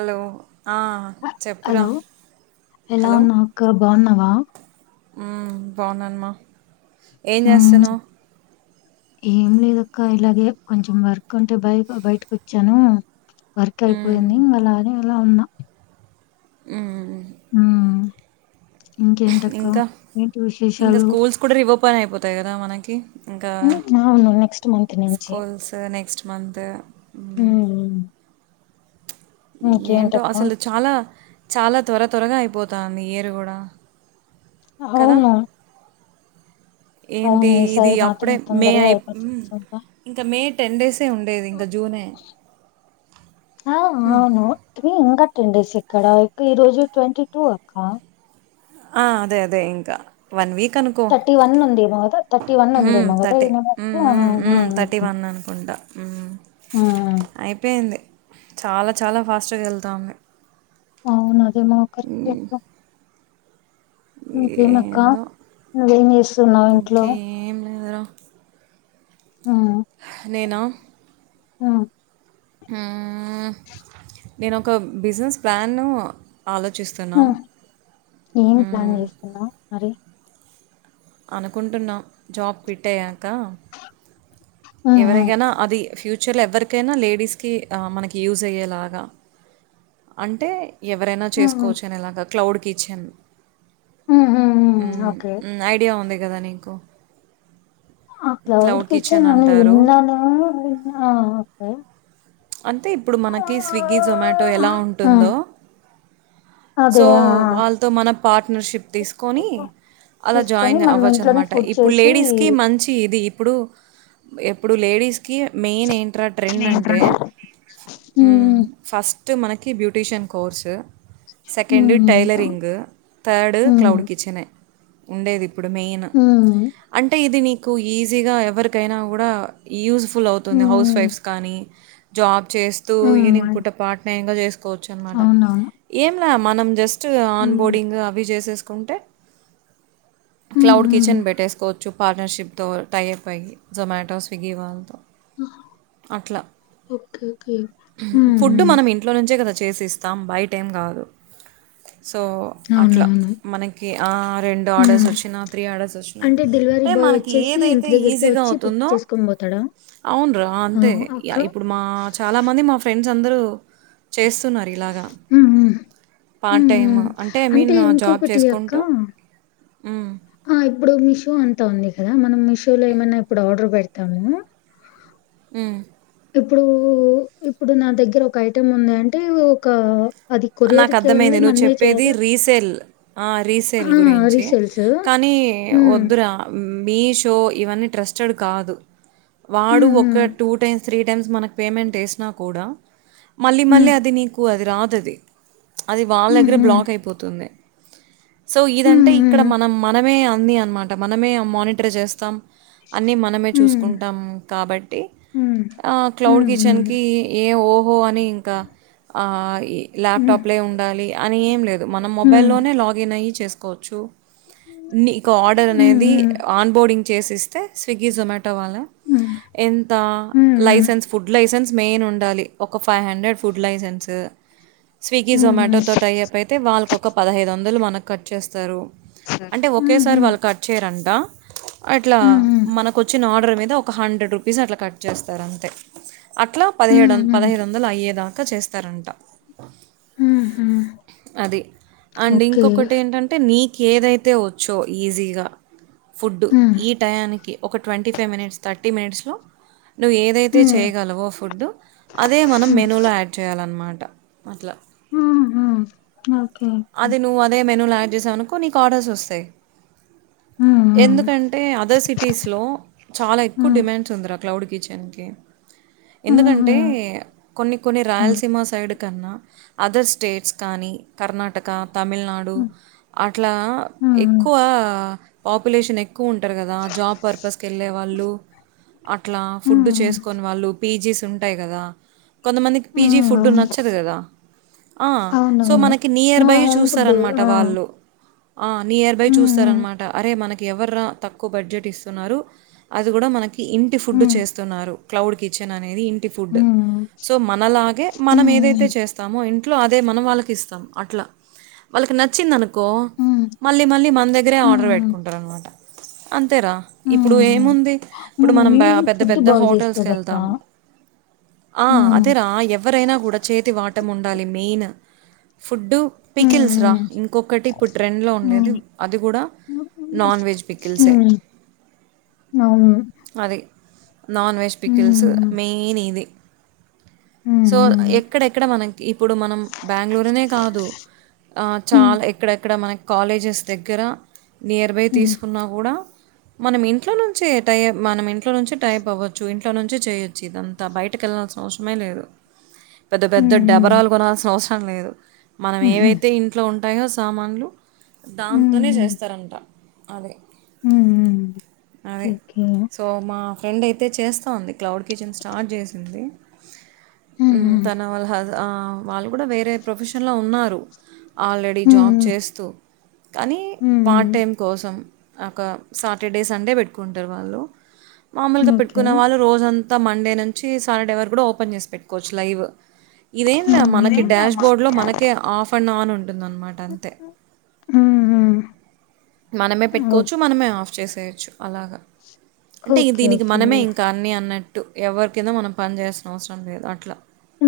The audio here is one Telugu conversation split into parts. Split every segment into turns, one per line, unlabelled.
హలో ఆ చెప్పురా
అలో ఎలా
హలో
ఉన్నావక్క బాన్నావా
మ్మ్ బావున్నాన్ మా ఏం
హ్మ్.
జేస్తనావ్
ఏం లేదక్క ఇలాగే కొంచెం వర్క్ అంటే బై బైటకొచ్చాను వర్క్ ఐపోయింది ఇంగలానే ఇలా ఉన్నా
మ్మ్
మ్మ్ ఇంకేంటక్క
ఇంకా
ఏంటి విశేషాలు
పనైపోతాది కదా మనకి ఇంకా
మ్మ్ అవును నెక్స్ట్ మంత్ నించే
మంతు
మ్మ్ మ్
ఏంటో అసలు చాలా చాలా త్వర త్వరగా ఐపోతాంది ఇయరు గూడ
అవును
ఏంటి
అవును.
ఇది
ఈసారి మాత్రం
అప్పుడే మే
తొందరగా
ఐప్
అయిపోతుందా?
ఇంక మే టెన్ డేస్
ఆ అవును [unintelligible] ఇంగట్ టెన్ డేస్ ఎక్కడ ఇక్ ఈ రోజు ట్వంటీ టూ అక్క
ఆ అదే అదే ఇంకా వన్ వీక్ అనుకో
థర్టీ వన్ ఉందేమో గదా థర్టీ వన్
హ్మ్.
ఉందేమో గదా ఈ
థర్టీ.
నెల
హ్మ్. హ్మ్. హ్మ్. అనుకుంటా. హ్మ్. అయిపోయింది. చాలా చాలా ఫాస్ట్గా ఎల్తావున్నయ్
అవును అదేమో కర్క్టే కో ఇంకేమక్క
ఏందో
నువ్వేం జేస్తున్నావ్ ఇంట్లో
ఏంది రా
మ్మ్
నేను
మ్మ్
మ్మ్ మ్మ్మ్మ్ నేను ఒక బిజినెస్ ప్లాన్ను
అహ్ ఏం ప్లాన్
హ్మ్.
చేస్తున్నావు మరి.
అనుకుంటున్నాం జాబ్ క్విట్ అయ్యాక
ఉమ్ ఉమ్
ఎవరైకైనా అది ఫ్యూచ చల్ ఎవరికైనా లేడీస్కి మనకి యూజ్ అయ్యేలాగా అంటే ఎవరైనా
ఉమ్ ఉమ్
చేసుకోవచ్చు అనేలాగా క్లౌడ్ కిచెన్ ఉమ్ ఉ ఐడియ ఉంది కద నికో
ఆ క్లౌడ్ కిచెన్
అంటారు.
విన్నాను విన్నా
అంటే ఇప్పుడు మనకి స్విగ్గీ జొమాటో ఎలా
ఆ
ఉంటుందో
అదే
సో
ఆ
వాళ్ళతో మన పార్ట్నర్షిప్ తీసుకొని
ఆ.
అలా
తీసుకొని
జాయిన్
మనం
అవ్వచ్చు
ఇంట్లోనే
అనమాట
ఫుడ్
ఇప్పుడు
చేసి
లేడీస్కి మంచి ఇది ఇప్పుడు ఎప్పుడు లేడీస్ కి మెయిన్ ఏంట్రా ట్రెండ్ అంటే ఊ
ఉమ్
ఫస్ స్ట్ మనకి బ్యూటీషియన్ కోర్సు సెకండ్
ఉమ్
టైలరింగ్ థర్డ్
ఉమ్
క్లౌడ్ కిచెన్ ఏ ఉండేది ఇప్పుడు మెయిన్
హ్మ్.
అంటే ఇది నీ కు ఈజీగా ఎవరికైనా కూడా యూస్ ఫుల్ అవుతుంది హౌస్
హ్మ్.
వైఫ్స్ కానీ జాబ్ చేస్తూ ఈవినింగ్
హ్మ్.
పూట పార్ట్టైమ్ గా చేస్ కోవచ్చు అనమాట
అవునవును.
ఏం మనం జస్ట్ చ్ ఆన్
హ్మ్.
బోర్డింగ్ అవి చేసే అంటే
హ్మ్.
క్లౌడ్
హ్మ్.
కిచెన్ పెట్టేసుకో కొంచూ పార్ట్నర్షిప్తో టై అయిపోయి జొమాటో స్విగ్గీ వాళ్ళతో అట్లా.
హుహు
ప్రత్యేకత చేసిస్తాం బై టైం కాదు సో అట్లా
అవునవును.
మనకి ఆ రెండు ఆర్డర్స్
హ్మ్.
వచ్చినా త్రీ ఆర్డర్స్ వచ్చినా
అంటే డెలివరీ
అంటే
బాయ్
మనకి
ఒచ్చేసి
ఏదైతే
ఇంటి దగ్గరికే
ఈజీగా
వచ్చి పిక్
అవుతుందో
చేసుకొని పోతాడా?
అవును రా
ఆ!
అంతే
అక్క.
య ఇప్పుడు ఆ చాలా మంది మా ఫ్రెండ్ ఫ్రెండ్స్ అందరు చేస్తున్నారు ఇలాగా
హ్మ్. హ్మ్.
పార్ట్
హ్మ్.
టైమ్
హ్మ్.
అంటే ఐ మీన్ జాబ్
ఇంకొకటి అక్క
చేసుకుంటూ ఉ
ఆ! ఇప్పుడు మీషో అంతా ఉంది కదా మనం మిషో లో ఏమైనా ఇప్పుడు ఆర్డర్ పెడతాము
అ
ఇప్పుడు ఇప్పుడు నా దగ్గర ఒక ఐటెం ఉంది అంటే ఒక అది
నాకు
కొరియర్‌కెళ్ళి
అర్థమైంది నువ్వు
మనమే
చెప్పేది
చేయాలా?
రీసేల్ ఆ
ఆ!
రీసేల్ గురించి
రీసేల్స్.
కానీ
హ్మ్.
వద్దురా మీషో ఇవన్నీ ట్రస్టెడ్ కాదు
ఓకే.
వాడు ఒక
హ్మ్.
టూ టైమ్స్ త్రీ టైమ్స్ మనకు పేమెంట్ వేసినా కూడా మళ్లీ
హ్మ్.
మళ్ళలీ అది నీకు అది రా టది అది వాళ్ళ
హ్మ్.
దగ్గర బ్లాక్ అయిపోతుంది సో ఇదంటే
హ్మ్.
ఇక్కడ మనం మనమే అంది అన్న అనమాట మనమే మానిటర్ చేస్తాం అన్నీ మనమే చూసుకుంటాం కాబట్టి క్లౌడ్ కిచెన్కి ఏ ఓ ఓ అని ఇంకా ఆ ల్యాప్టాప్ లే ఉండాలి అని ఏం లేదు మనం మొబైల్లోనే లాగిన్ అ చేసుకోవచ్చు నీకు ఆర్డర్ అనేది ఆన్ బోర్డింగ్ చేసిస్తే స్విగ్గీ జొమాటో వాలా ఎంత లైసెన్స్ ఫుడ్ లైసెన్స్ మెయిన్ ఉండాలి ఒక ఫు five hundred food licence Swiggy Zomato తో టైప్పైతే వవాల్ కొక పదహైదు వందలు మనకు కట్ చేస్తారు అంటే ఒకేసారి వాళ్ళు కట్ చేయారంట అట్లా
హ్మ్.
మనకు వచ్చిన ఆర్డర్ మీద ఒక హండ్రెడ్ రూపీస్ అట్లా కట్ చేస్తారు అంతే అట్లా పదిహేడు వంద పదహైదు వందలు అయ్యేదాకా చేస్త తరంట అది అండ్
ఓకే. ఓకే.
ఇంకొకటి ఏంటంటే నీ ఏదైతే వచ్చో ఈజీగా ఫుడ్
హ్మ్.
ఈ టయానికి ఒక ట్వంటీ ఫైవ్ మినిట్స్ త థర్టీ మినిట్స్లో నువ్వు ఏదైతే
హ్మ్.
చేయగలవొ ఫుడ్ అదే మనం మెనూలో యాడ్ చేయాలన్నమాట అట్లా
ఆహా న
అదే నువ్ అదే మేను లా వనుకో నీకు ఆర్డర్స్ వస్తాయి ఎందుకంటే అదర్ సిటీస్లో చాలా ఎక్కువ డిమాండ్స్ ఉంది రా క్లౌడ్ కిచెన్కి
హ్మ్.
ఎందుకంటే
హుహు.
కొన్ని కొన్ని
హ్మ్. హ్మ్.
రాయలసీమ సైడ్ కన్నా అదర్ స్టేట్స్ కానీ కర్ణా టకా తమిళనాడు అట్లా
హ్మ్.
ఎక్కువ పాపులేషన్ ఎక్కువ ఉంటారు కదా జాబ్ పర్పస్కి వెళ్ళే వాళ్ళు అట్లా
హ్మ్.
ఫుడ్
హ్మ్.
చేసుకొని వాళ్ళు పీజీస్ ఉంటాయి కదా కొంతమందికి పీజీ ఫుడ్
అవును.
నచ్చదు కదా సో
అవునవును.
మనకి నియర్
ఆ!
Buyer
home food.
చూస్తారనమాట
ఆ!
వాళ్ళు నియర్ బై
హ్మ్. హ్మ్.
చూస్తారనమాట అరే మనకి ఎవర్రా తక్కువ బడ్జెట్ ఇస్తున్నారు అది కూడా మన ఇంటి ఫుడ్డు
హ్మ్.
చేస్తున్నారు క్లౌడ్ కిచెన్ అనేది ఇంటి ఫుడ్
హ్మ్.
సో మనలాగే మనం ఏదైతే
హ్మ్
చేస్తామో అట్లా అదే మనం వాళ్ళకి ఇస్తాం అట్లా వాళ్ళకి నచ్చింది అనుకు కో
హ్మ్
మళ్ళీ మళ్ళీ మన దగ్గరే ఆర్డర్
హ్మ్
పెట్టుకుంటారనమాట అంతేరా ఇప్పుడు
హ్మ్ మా
ఏముంది ఇప్పుడు మనం
మమ్మీ
పెద్ద
ఫుడ్
పెద్ద
బాగా
హోటల్స్కి
చేస్తదక్క.
వెళ్తాం
హ్మ్
అదేరా ఎవరైనా కూడా చేతి వాటం ఉండాలి మెయిన్ ఫుడ్డు పికిల్స్ రా
హ్మ్
ఇంకొకటి ఇప్పుడు ట్రెండ్లో ఉండేది
హ్మ్
అది కూడా నాన్ వెజ్ పికిల్సే
హ్మ్ అవును.
అది నాన్ వెజ్ పికిల్స్
హ్మ్
మెయిన్ ఇది
హ్మ్
సో ఎక్కడెక్కడ మనకి ఇప్పుడు మనం బ్యాంగళూరునే కాదు ఆ చాలా
హ్మ్
ఎక్కడెక్కడ మన కాలేజెస్ దగ్గర నియర్ బై
హ్మ్
తీసుకున్నా కూడా మనం ఇంట్లో నుంచి ఎటై మనం ఇంట్లో నుంచి టైప్ అవ్వచ్చు ఇంట్ ఇట్లో నుంచి చేయొచ్చు ఇదంతా బయటకి వెళ్లాాల్సిన అవసరమే లేదు పెద్ద పెద్ద
హ్మ్
డెబరాలు కొల్స అ లేదు మనం
హుహు.
ఏవైతే ఇంట్లో ఉం సామాన్లు దాంతోనే
హ్మ్
చేస్తారంట అదిే
హ్మ్
అదే
ఓకే.
సో మా ఫ్రెండ్ ఐతే యితే చేస్తా ఉంది క్లౌడ్ కిచెన్ స్టార్ట్ చేసింది
హ్మ్
తన వల్ల హ వాళ్ళ కూడా వేరే ప్రొఫెషన్ న్నారు ఆల్రెడీ జాబ్
హ్మ్
చేస్తూ కనీ పార్ట్
హ్మ్
టైం కోసం ఒక సాటర్డే సండే పెట్టుకుంటరు వాళ్ళు మామూలుగా
ఓకే.
పెట్టుకున్న వాళ్ళు రోజం అంత మండే నుంచి సాటర్డే వరకు కూడా ఓపెన్ చేసి పెట్టుకోవచ్చు లైవ్ ఇదేం ల్యా
హ్మ్
మనకి డాష్ బోర్డ్ లో మనకి ఆఫ్ అండ్ ఆన్ ఉన్ టున్తుంది అనమాట అంతే
హ్మ్
మనమే పెట్టుకోవచ్చు మనమే ఆఫ్ చేసేయొచ్చు అలాగా
ఓకే
అంటే
ఓకే.
దీనికి
ఓకే.
మనమే ఇంకా అన్నీ అన్నట్ అటు ఎవరి కింద మనం పనిచేల్సిన అవసరం లేదు అట్లా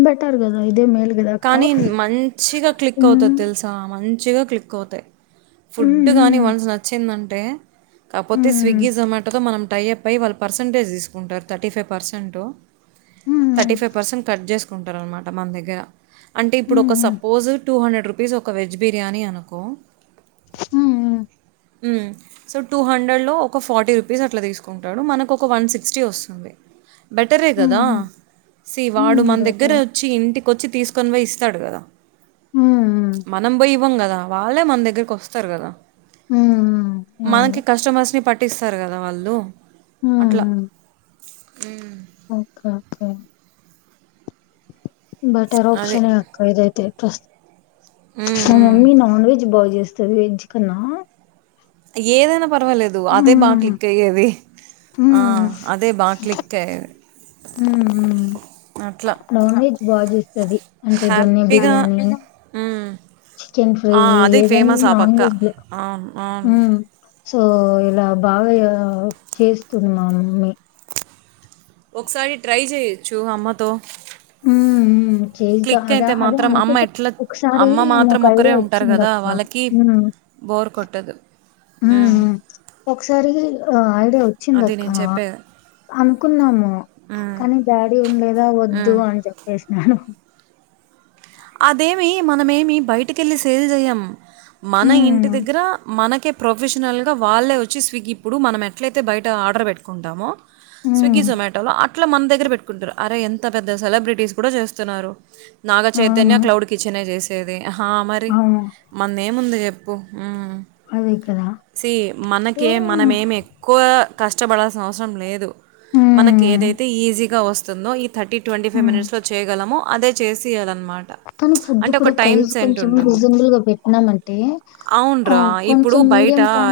బెటార్ గద ఇదే మేల్ గదా అక్క
కానీ మంచిగా క్లిక్ అవుతది
హ్మ్
తెల్సా మంచిగా క్లిక్ అవుతాయి
హ్మ్
ఫుడ్ గాని
హ్మ్
వన్స్ నచ్చిందం టే కాపోతే
హ్మ్
స్విగ్గీ జొమాటోతో మనం టైయ్యప్పై వాళ్ళు పర్సంటేజ్ తీసుకుంటారు థర్టీ ఫైవ్ పర్సెంట్
హ్మ్
థర్టీ ఫైవ్ పర్సెంట్ కట్ జేస్ కుంటారనమాట మన దగ్గెర అంటే ఇప్పుడు
హ్మ్.
ఒక
హ్మ్.
సప్ టు హన్రెడ్ రూపీస్ ఒక వెజ్ బిర్యానీ అనకో
హ్మ్ హూ
హ్మ్ సో టూ హండ్రెడ్లో ఒక ఫార్టీ రూపీస్ అట్లా తీసుకుంటాడు మనకొక వన్ సిక్స్టీ వస్తుంది బెటరే
హ్మ్.
కదా
హ్మ్.
సీ వాడు
హ్మ్.
మన దగ్గర
బెటర్.
వచ్చి ఇంటికి వచ్చి తీసుకొని పోయి తడుగద
హ్మ్. హ్మ్.
మనం బోయి ఇవ్వం గా వాళ్ళే మన దగ్గరకి వస్తారు కదా
హ్మ్. హ్మ్. అవును.
మనకి కస్టమర్స్ ని పట్ పట్టిస్తారు కదా వాళ్ళు
హ్మ్ హ్మ్
హ్మ్
ఓకే ఓకే బెటర్
అదే
ఆప్షనే అక్క ఇదైతే ప్రస్
ఉమ్,
మ
ఉమ్.
మమ్మీ నాన్ వెెజ్ బా చేస చదిఎంచికన్నా
ఏదైనా పర్వాలేదు అదే బాగా క్లిక్ అయ్యేది ఆ
హ్మ్.
అదే బాగా క్లిక్ అయ్యేది
హ్మ్. హ్మ్.
అట్లా
తది అంటే దొన్నే
హ్యాపీగా
బిర్యానీ
ఉమ్.
చికెన్ ఫ్రై
ఆ, అది
ఏదన్నా
ఫేమస్ ఆ
నాన్
పక్క
వెజ్లో
అవును అవును
హ్మ్ సో ఇలా బాగా చేస్తుంది మా మమ్మీ
ఒకసారి ట్రై చేయొచ్చు అమ్మతో
హ్మ్ ఉ చే
క్లిక్
అద
అయితే
అదే
మాత్రం అమ్మ
అనుకుంటే
ఎట్లా
ఒకసారి
అమ్మ
మా
మాత్రం ఒకరే
ఐడియా
ఉంటారు కదా
వచ్చిందక్క
వాళ్ళకి
హ్మ్
బోర్ కొట్టదు ఉమ్,
హ్మ్ ఒకసారి ఐడియా వచ్చింది
అది
అక్క
నేను చెప్పేది
అనుకున్నాము
ఉమ్,
కానీ డాడీ ఉడిదా వద్దు
ఉమ్.
అని చెప్పేసి నాలో
అదేమి మనమేమి బయటికెళ్ళి సేల్ చేయం మన ఇంటి
హ్మ్.
దగ్గర మనకే ప్రొఫెషనల్గా వాళ్ళే వచ్చి స్విగ్గీ ఇప్పుడు మనం ఎట్లయితే బయట ఆర్డర్ పెట్టుకుంటామో
హ్మ్.
స్విగ్గి జోమటోలో అట్లా మన దగ్గర పెట్టుకుంటారు అరె ఎంత పెద్ద సెలబ్రిటీలు కూడా చేస్తున్నారు నా చైతన్య
అవును.
క్లౌడ్ కిచన్ చేసి చేది హా మరి
అవును.
మంది ఏముంది ఎప్పు హ్మ్
అదే కదా!
సి
సో
మనకే మనం ఏమి ఎక్కువ కష్టపడాల్సిన అవసరం లేదు మనకి
హ్మ్.
ఏదైతే ఈజీగా వస్ స్తుందో థర్టీ ట్వంటీ ఫైవ్
హ్మ్.
మినిట్స్లో చేయగలము అదే చేసియ్యాలన్
కానీ ఫుడ్ కూడా ప్రైజ్ కొంచెం
ఉంటుంది
రీజనబుల్గా పెట్టినామ అంటే
అవునరా
కొంచెం మీడియం క్వా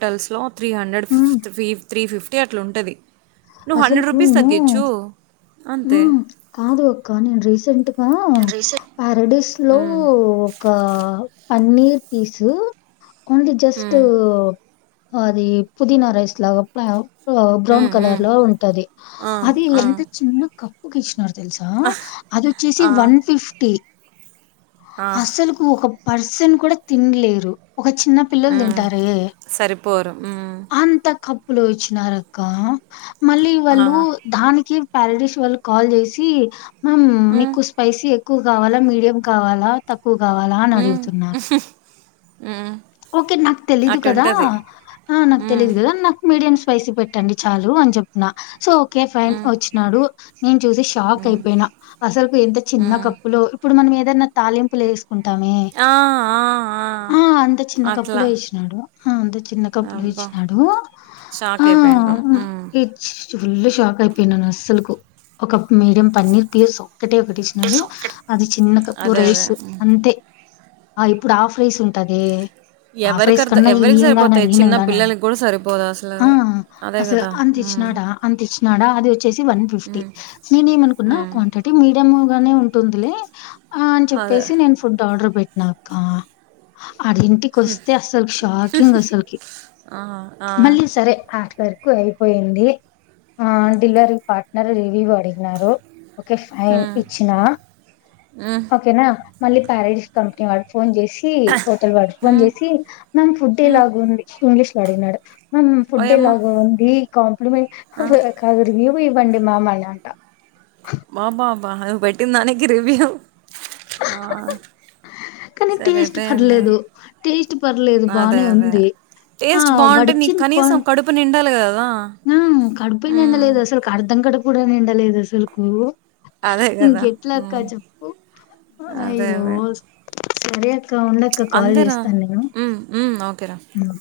హటల్స్ లో త్రీ హండ్రెడ్ ఫిఫ్త్ ఫి త్రీ ఫిఫ్టీ అట్లా ఉంటది
అసలు కూ నేను
అంతే
హ్మ్ కాదు అక్క నేను రీసెంట్గా పారాడీస్ లో
ఉమ్,
ఒకా paneer piece only just
um,
అది పుదీనా రైస్ లాగ అ బ్రౌన్
ఉమ్,
కలర్
ఉమ్.
లో ఉంటది
ఆ,
అది
ఆ,
ఎంత చిన్న క ఒకిష్ తెలుసా అదొచ్చేసి
ఆ,
వన్ ఫిఫ్టి
ఆ.
అసలుకు ఒక పర్సన్ కూడా తిన్లేరు ఒక చిన్న పిల్లలు తింటారే
సరిపోరు
అంత క క్లూ ఇచ్చినార్ అక్క మళ్ళి వాళ్ళు
ఆ
దానికి ప్యారడిష్ వాళ్ళు కాల్ చేసి మమ్ మీకు స్పైసీ ఎక్కువ కావాలా మీడియం కావాలా తక్ తక్కువ కావాలా అని అడుగుతున్నారు
మ్
ఒకే నాక్ తెలీదు కదా
అటుంటది
ఆ నాకు
మ్
తెలీదు కదా నాకు మీడియం స్పైసీ పెట్టండి చాలూ అని చెప్పిన సొ ఒకే ఫైన్
మ్
వచ్చినాడు నేను చూసి షాక్ అయిపోయినా అసలుకు ఇంత చిన్న
మ్
కప్పులో ఇప్పుడు మనం ఏద ధన తాలింపు లేసు కుంటామే
ఆ ఆ ఆ
చిన్న కప్పులొ
అట్లా
ఏస్నాడు ఆ అంత చిన్న కప్పులో
అబ్బా
ఏయిచ్చినాడు
షాక్
ఆ
అయిపోయింటాం మ్
ఇచ్ ఫుల్లు షాక్ ఐపోయ్నాన్ అస్సలుకు ఒక మీడియం పన్నీర్ పీసు ఒకటే ఒకటి ఇచ్చినాడు అది చిన్న కప్పు
అదే అదే
రైస్
మ్
అంతే ఆ ఇప్పుడు హాఫ్ రైస్ ఉంటాది ఆఫ్
ఎవరికి
రైస్
అర్థం
కన్నా
ఎవరికి
ఎయింగాన
సరిపోతాయి చిన్న
ఈనింగానానే
పిల్లలకి కూడా సరిపోదు అసలు
ఆ
అది అదే
అసలు
కదా మ్
అంతిచ్చినాడా అంతిచ్చినాడా అది వచ్చేసి వన్ ఫిఫ్టీ
మ్
నేనేం అనుకున్నా
మ్
క్వాంటిటీ మీడియం గానే ఉంటుందిలే ఆ అన్
అదే
చెప్పేసి నేన్ ఫుడ్ ఆర్డర్ పెట్ నాకా అది కొస్తే అసల్క్ షాకింగ్ అసల్కి
ఆ ఆ
మళ్ళీ సరే ఆ వర్కు ఐపోయింది ఆ డిల్వరీ పార్ట్నర్ రివ్యూ అడిగినారు ఒకే ఫైన్
మ్
ఇచ్చినా
మ్
ఒకెనా మళ్ళి ప్యారేడిస్ కంపెని వాడు ఫోన్ జెస్ సి హోటల్ వాడు ఫోన్ జేసి మ్యామ్ ఫుడ్డెలా గుంది ఇంగ్లీష్ వాడినడు మమ్ ఫుడ్
ఓయమ్మ
ఎలాగ ఉంది కౌన్
ఆ
[unintelligible] పొయ్ వండి మామన్నాంట
బా బాబా అదో పెట్టిందానికి రివ్యూ ఆ,
కనీ టేస్ట్
సరిపోయింది
పర్లేదు టేస్ట్ పర్లేదు
అదే
బానే
అదే
ఉంది ఆ
టేస్ట్ బాగుంటే నీకు
వాడిచ్చింద్
కనీసం
కొంచ్
[inaudible]
మ్మ్ కడ్పే
మ్మ్.
నిండలేదసల్క్ కర్థం కడుప్ కూడా నిండలేదసల్కు
అదే కదా
ఇంకెట్లా అక్క
మ్మ్.
చెప్పు
అదే
అయ్యో
అదే
సరే అక్ క్క ఉండక్క కాల్
అంతేరా
చేస్తాన్ నేను
మ్మ్, మ్మ్, ఓకేరా
మ్మ్